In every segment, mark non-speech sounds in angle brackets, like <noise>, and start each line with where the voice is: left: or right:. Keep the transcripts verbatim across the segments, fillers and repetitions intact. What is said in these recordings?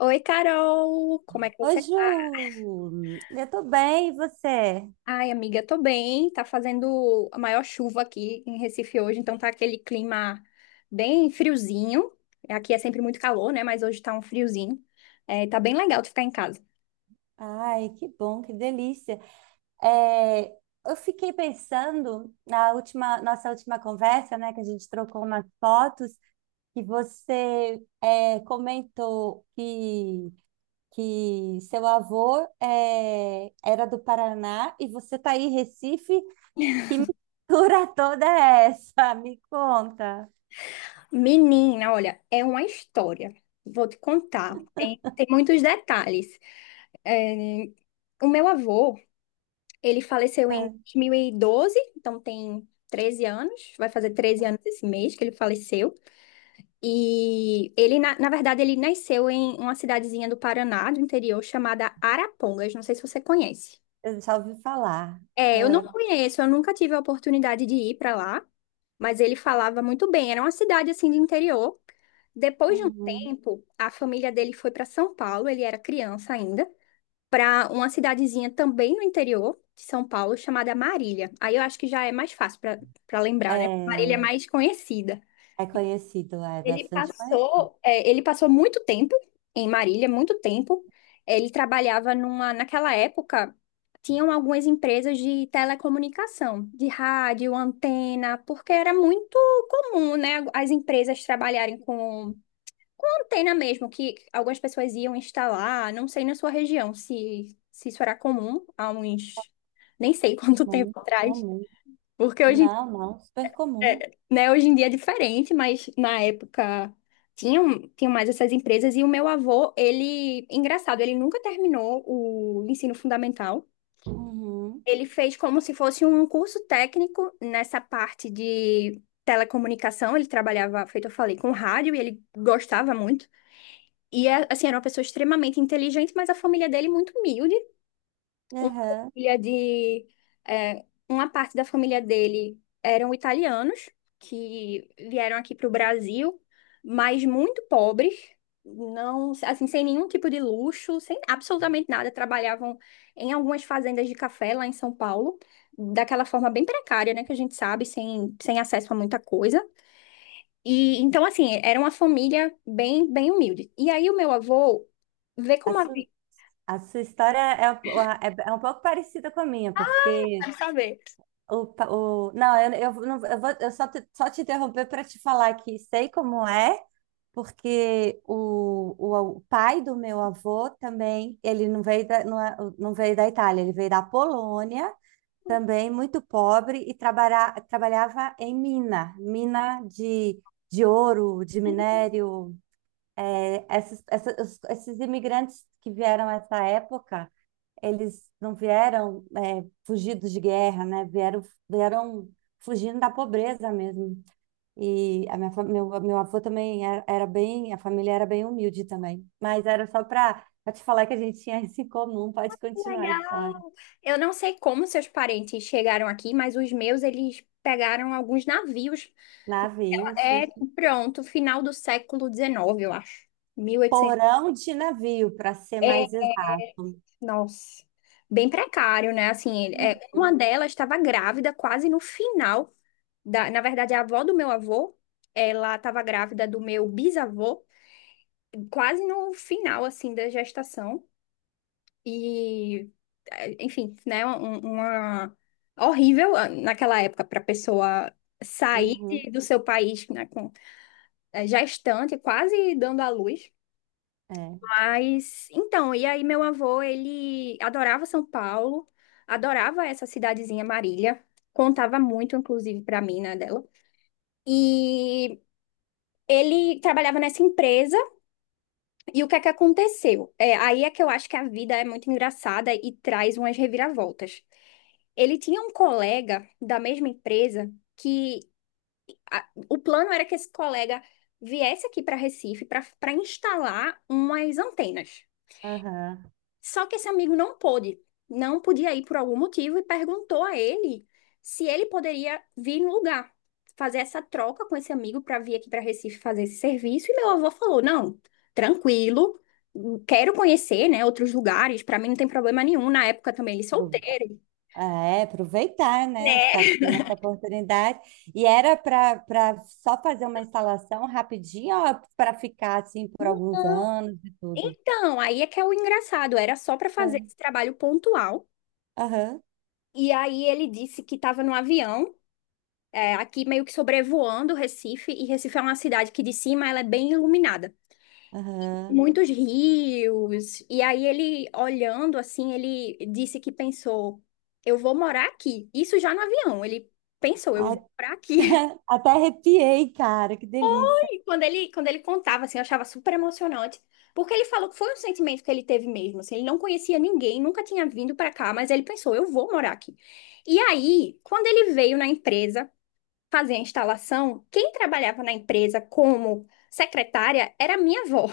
left: Oi, Carol! Como é que
right: Oi,
left: você tá?
right: Ju! Eu tô bem, e você?
left: Ai, amiga, tô bem. Tá fazendo a maior chuva aqui em Recife hoje, então tá aquele clima bem friozinho. Aqui é sempre muito calor, né? Mas hoje tá um friozinho. É, tá bem legal de ficar em casa.
right: Ai, que bom, que delícia. É, eu fiquei pensando na última, nossa última conversa, né, que a gente trocou umas fotos, que você é, comentou que, que seu avô é, era do Paraná e você tá aí em Recife. Que mistura <laughs> toda é essa? Me conta.
left: Menina, olha, é uma história. Vou te contar. Tem, tem muitos detalhes. É, o meu avô, ele faleceu em
right: É,
left: dois mil e doze, então tem treze anos. Vai fazer treze anos esse mês que ele faleceu. E ele, na, na verdade, ele nasceu em uma cidadezinha do Paraná, do interior, chamada Arapongas. Não sei se você conhece.
right: eu já ouvi falar.
left: É, eu não
right: É,
left: conheço, eu nunca tive a oportunidade de ir para lá, mas ele falava muito bem. Era uma cidade assim de interior. Depois de um
right: uhum.
left: tempo, a família dele foi para São Paulo, ele era criança ainda, para uma cidadezinha também no interior de São Paulo chamada Marília. Aí eu acho que já é mais fácil para para lembrar, né? Marília é
right: É.
left: mais conhecida.
right: É conhecido, é
left: Ele
right: bastante conhecido.
left: passou, é, ele passou muito tempo em Marília, muito tempo. Ele trabalhava numa, naquela época, tinham algumas empresas de telecomunicação, de rádio, antena, porque era muito comum, né, as empresas trabalharem com, com antena mesmo, que algumas pessoas iam instalar, não sei na sua região se, se isso era comum há uns, nem sei <laughs> quanto
right: Muito
left: tempo atrás,
right: comum.
left: porque hoje
right: Não, não, super comum.
left: é, né, hoje em dia é diferente, mas na época tinham, tinham mais essas empresas. E o meu avô, ele, engraçado, ele nunca terminou o ensino fundamental.
right: Uhum,
left: Ele fez como se fosse um curso técnico nessa parte de telecomunicação. Ele trabalhava, feito eu falei, com rádio e ele gostava muito. E, é, assim, era uma pessoa extremamente inteligente, mas a família dele muito humilde uma
right: aham.
left: família de é, uma parte da família dele eram italianos que vieram aqui para o Brasil, mas muito pobres, não assim sem nenhum tipo de luxo, sem absolutamente nada, trabalhavam em algumas fazendas de café lá em São Paulo, daquela forma bem precária, né, que a gente sabe, sem, sem acesso a muita coisa. E então assim, era uma família bem bem humilde. E aí o meu avô vê
right: A
left: como a
right: su-
left: vida,
right: a sua história é, um- é, é um pouco parecida com a minha, porque
left: sabe?
right: o, pa- o, não, eu, eu, não- eu vou eu só te, só te interromper para te falar que sei como é, porque o, o, o pai do meu avô também, ele não veio da, não, é- não veio da Itália, ele veio da Polônia. Também muito pobre e trabalha, trabalhava em mina, mina de, de ouro, de minério. É, esses, essa- os- esses imigrantes que vieram nessa época, eles não vieram é, fugidos de guerra, né? Vieram, vieram fugindo da pobreza mesmo. E a minha, fa- meu, meu avô também era, era bem, a família era bem humilde também. Mas era só para te falar que a gente tinha isso em comum. Pode
left: Que
right: continuar a história.
left: legal! Eu não sei como seus parentes chegaram aqui, mas os meus, eles pegaram alguns navios.
right: Navios,
left: É,
right: isso.
left: pronto, final do século dezenove, eu acho. Mil e oitocentos.
right: Porão de navio, para ser
left: É,
right: mais exato.
left: nossa. Bem precário, né? Assim, ele- é, uma
right: Uhum,
left: delas estava grávida quase no final da, na verdade, a avó do meu avô, ela estava grávida do meu bisavô, quase no final, assim, da gestação. E, eh, enfim, né, um- uma horrível, ah, naquela época para a pessoa sair de-
right: uhum,
left: do seu país, né, com eh, já estante, quase dando à luz.
right: é,
left: Mas então, e aí meu avô, ele adorava São Paulo, adorava essa cidadezinha Marília, contava muito inclusive para mim, né, dela. E ele trabalhava nessa empresa. E o que é que aconteceu? É, aí é que eu acho que a vida é muito engraçada e traz umas reviravoltas. Ele tinha um colega da mesma empresa que a- o plano era que esse colega viesse aqui para Recife para para instalar umas antenas.
right: aham.
left: Só que esse amigo não pôde, não podia ir por algum motivo e perguntou a ele se ele poderia vir no lugar, fazer essa troca com esse amigo para vir aqui para Recife fazer esse serviço. E meu avô falou: não, tranquilo, quero conhecer, né, outros lugares, para mim não tem problema nenhum. Na época também ele
right: Pro-
left: solteiro,
right: É, aproveitar, né? Já que
left: né?
right: tem essa oportunidade. E era para para só fazer uma instalação rapidinha ou para ficar assim por alguns anos e tudo?
left: Então, aí é que é o engraçado, era só para fazer
right: É.
left: esse trabalho pontual.
right: Aham,
left: E aí ele disse que estava no avião. É, aqui meio que sobrevoando Recife, e Recife é uma cidade que de cima ela é bem iluminada.
right: aham.
left: Muitos rios. E aí ele olhando assim, ele disse que pensou, eu vou morar aqui. Isso já no avião, ele pensou, eu vou
right: Até,
left: morar aqui. <laughs>
right: <laughs> até arrepiei, cara, que delícia.
left: E quando ele quando ele contava assim, eu achava super emocionante, porque ele falou que foi um sentimento que ele teve mesmo, assim, ele não conhecia ninguém, nunca tinha vindo para cá, mas ele pensou, eu vou morar aqui. E aí, quando ele veio na empresa fazer a instalação, quem trabalhava na empresa como secretária era a minha avó.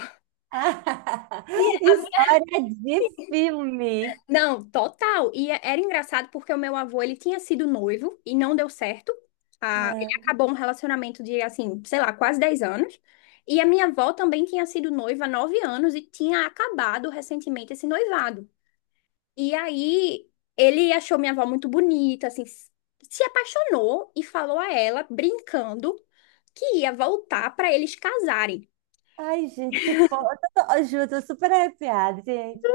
left: E
right: <laughs>
left: a minha-
right: História de filme.
left: Não, total. E é- era engraçado porque o meu avô, ele tinha sido noivo e não deu certo. Ah, ele
right: É.
left: acabou um relacionamento de, assim, sei lá, quase dez anos. E a minha avó também tinha sido noiva há nove anos e tinha acabado recentemente esse noivado. E aí ele achou minha avó muito bonita, assim, s- se apaixonou e falou a ela, brincando, que ia voltar para eles casarem.
right: Ai, gente, que fofo. Ai, Ju, eu tô super arrepiada, gente.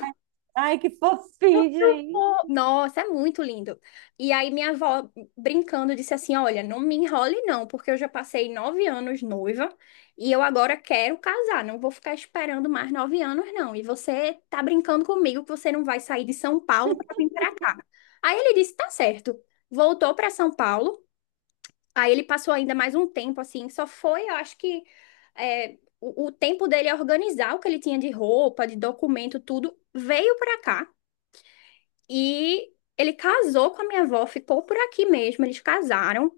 right: Ai, ai, que fofinho, hein?
left: Nossa, é muito lindo. E aí minha avó brincando disse assim, olha, não me enrole não, porque eu já passei nove anos noiva e eu agora quero casar, não vou ficar esperando mais nove anos não. E você tá brincando comigo que você não vai sair de São Paulo para vir para cá. Aí ele disse, tá certo. Voltou para São Paulo. Aí ele passou ainda mais um tempo assim, só foi, eu acho que é, o, o tempo dele organizar o que ele tinha de roupa, de documento, tudo, veio para cá. E ele casou com a minha avó, ficou por aqui mesmo. Eles casaram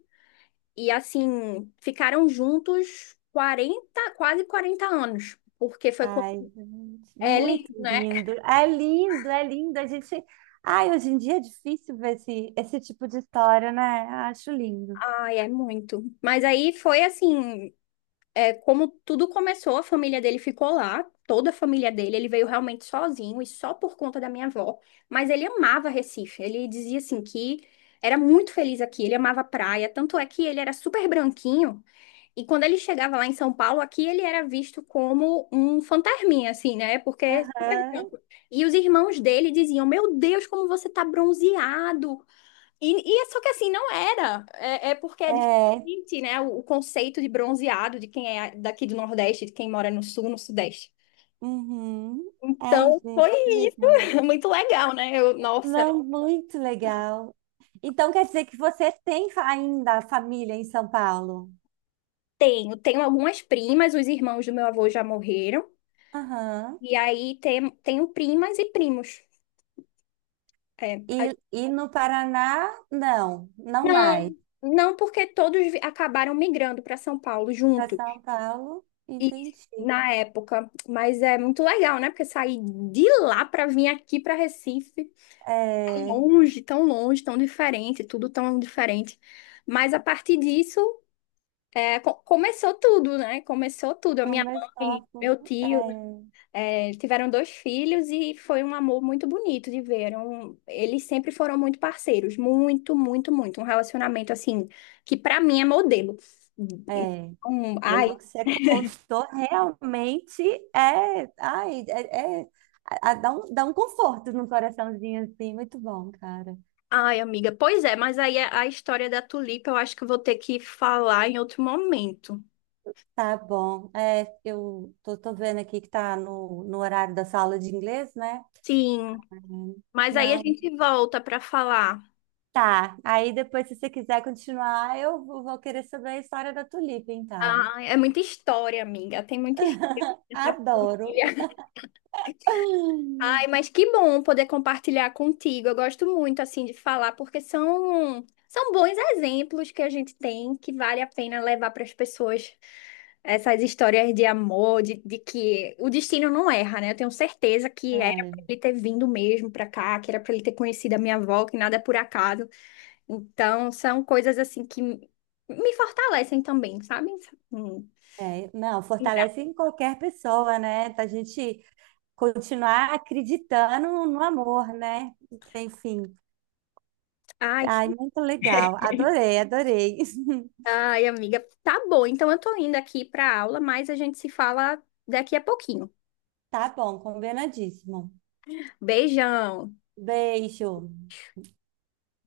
left: e, assim, ficaram juntos quarenta quase quarenta anos, porque foi com
right: Ai, gente,
left: ele,
right: muito
left: né?
right: lindo. É lindo, é lindo. A gente. Ai, hoje em dia é difícil ver esse, esse tipo de história, né? Acho lindo.
left: Ai, é muito. Mas aí foi assim, é, como tudo começou, a família dele ficou lá, toda a família dele. Ele veio realmente sozinho e só por conta da minha avó. Mas ele amava Recife. Ele dizia assim que era muito feliz aqui. Ele amava a praia. Tanto é que ele era super branquinho. E quando ele chegava lá em São Paulo, aqui ele era visto como um fantasminha, assim, né? Porque é super
right: Aham.
left: branco. E os irmãos dele diziam: Meu Deus, como você tá bronzeado! E, e é só que assim, não era. É, é porque é
right: É.
left: diferente, né? O, o conceito de bronzeado de quem é daqui do Nordeste, de quem mora no Sul, no Sudeste.
right: Uhum. Ai,
left: Então,
right: gente,
left: foi
right: que
left: isso.
right: legal.
left: <laughs> Muito legal, né? Eu, nossa,
right: Não, muito legal. Então quer dizer que você tem fa- ainda família em São Paulo?
left: tenho. Tenho algumas primas, os irmãos do meu avô já morreram.
right: Aham.
left: E aí tem, tenho primas e primos. É.
right: E, e no Paraná, não, não
left: Não,
right: mais.
left: não porque todos vi- acabaram migrando para São Paulo
right: Para
left: junto
right: São Paulo,
left: e
right: entendi.
left: na época, mas é muito legal, né? Porque sair de lá para vir aqui para Recife,
right: É,
left: longe, tão longe, tão diferente, tudo tão diferente. Mas a partir disso, é, co- começou tudo, né? Começou tudo. A minha
right: começou a...
left: mãe,
right: fu-
left: meu tio É, tiveram dois filhos e foi um amor muito bonito de ver. Era um- Eles sempre foram muito parceiros, muito, muito, muito. Um relacionamento assim que pra mim é modelo.
right: É, é.
left: Então, ai,
right: Pelo que você contou, realmente é, ai, é, é- a- a- dá um, dá um conforto no coraçãozinho assim, muito bom, cara.
left: ai, amiga. Pois é, mas aí a a história da Tulipa eu acho que eu vou ter que falar em outro momento.
right: Tá bom. É, eu tô, tô vendo aqui que tá no, no horário da sala de inglês, né?
left: Sim, mas aí a
right: Não.
left: gente volta pra falar.
right: Tá, aí depois, se você quiser continuar, eu vou vou querer saber a história da tulipa, então.
left: Ah, é muita história, amiga. Tem muita história
right: <laughs>
left: nessa
right: Adoro.
left: família. Ai, mas que bom poder compartilhar contigo. Eu gosto muito assim de falar porque são são bons exemplos que a gente tem que vale a pena levar para as pessoas essas histórias de amor, de, de que o destino não erra, né? Eu tenho certeza que era para
right: Ai,
left: ele ter vindo mesmo para cá, que era para ele ter conhecido a minha avó, que nada é por acaso. Então, são coisas assim que me fortalecem também, sabe? Hum.
right: é, não, fortalece em qualquer pessoa, né? A gente continuar acreditando no amor, né? Enfim.
left: Ai,
right: Ai, muito legal. Adorei, adorei. <laughs>
left: Ai, amiga, tá bom. Então eu tô indo aqui pra aula, mas a gente se fala daqui a pouquinho.
right: Tá bom, combinadíssimo.
left: Beijão.
right: Beijo.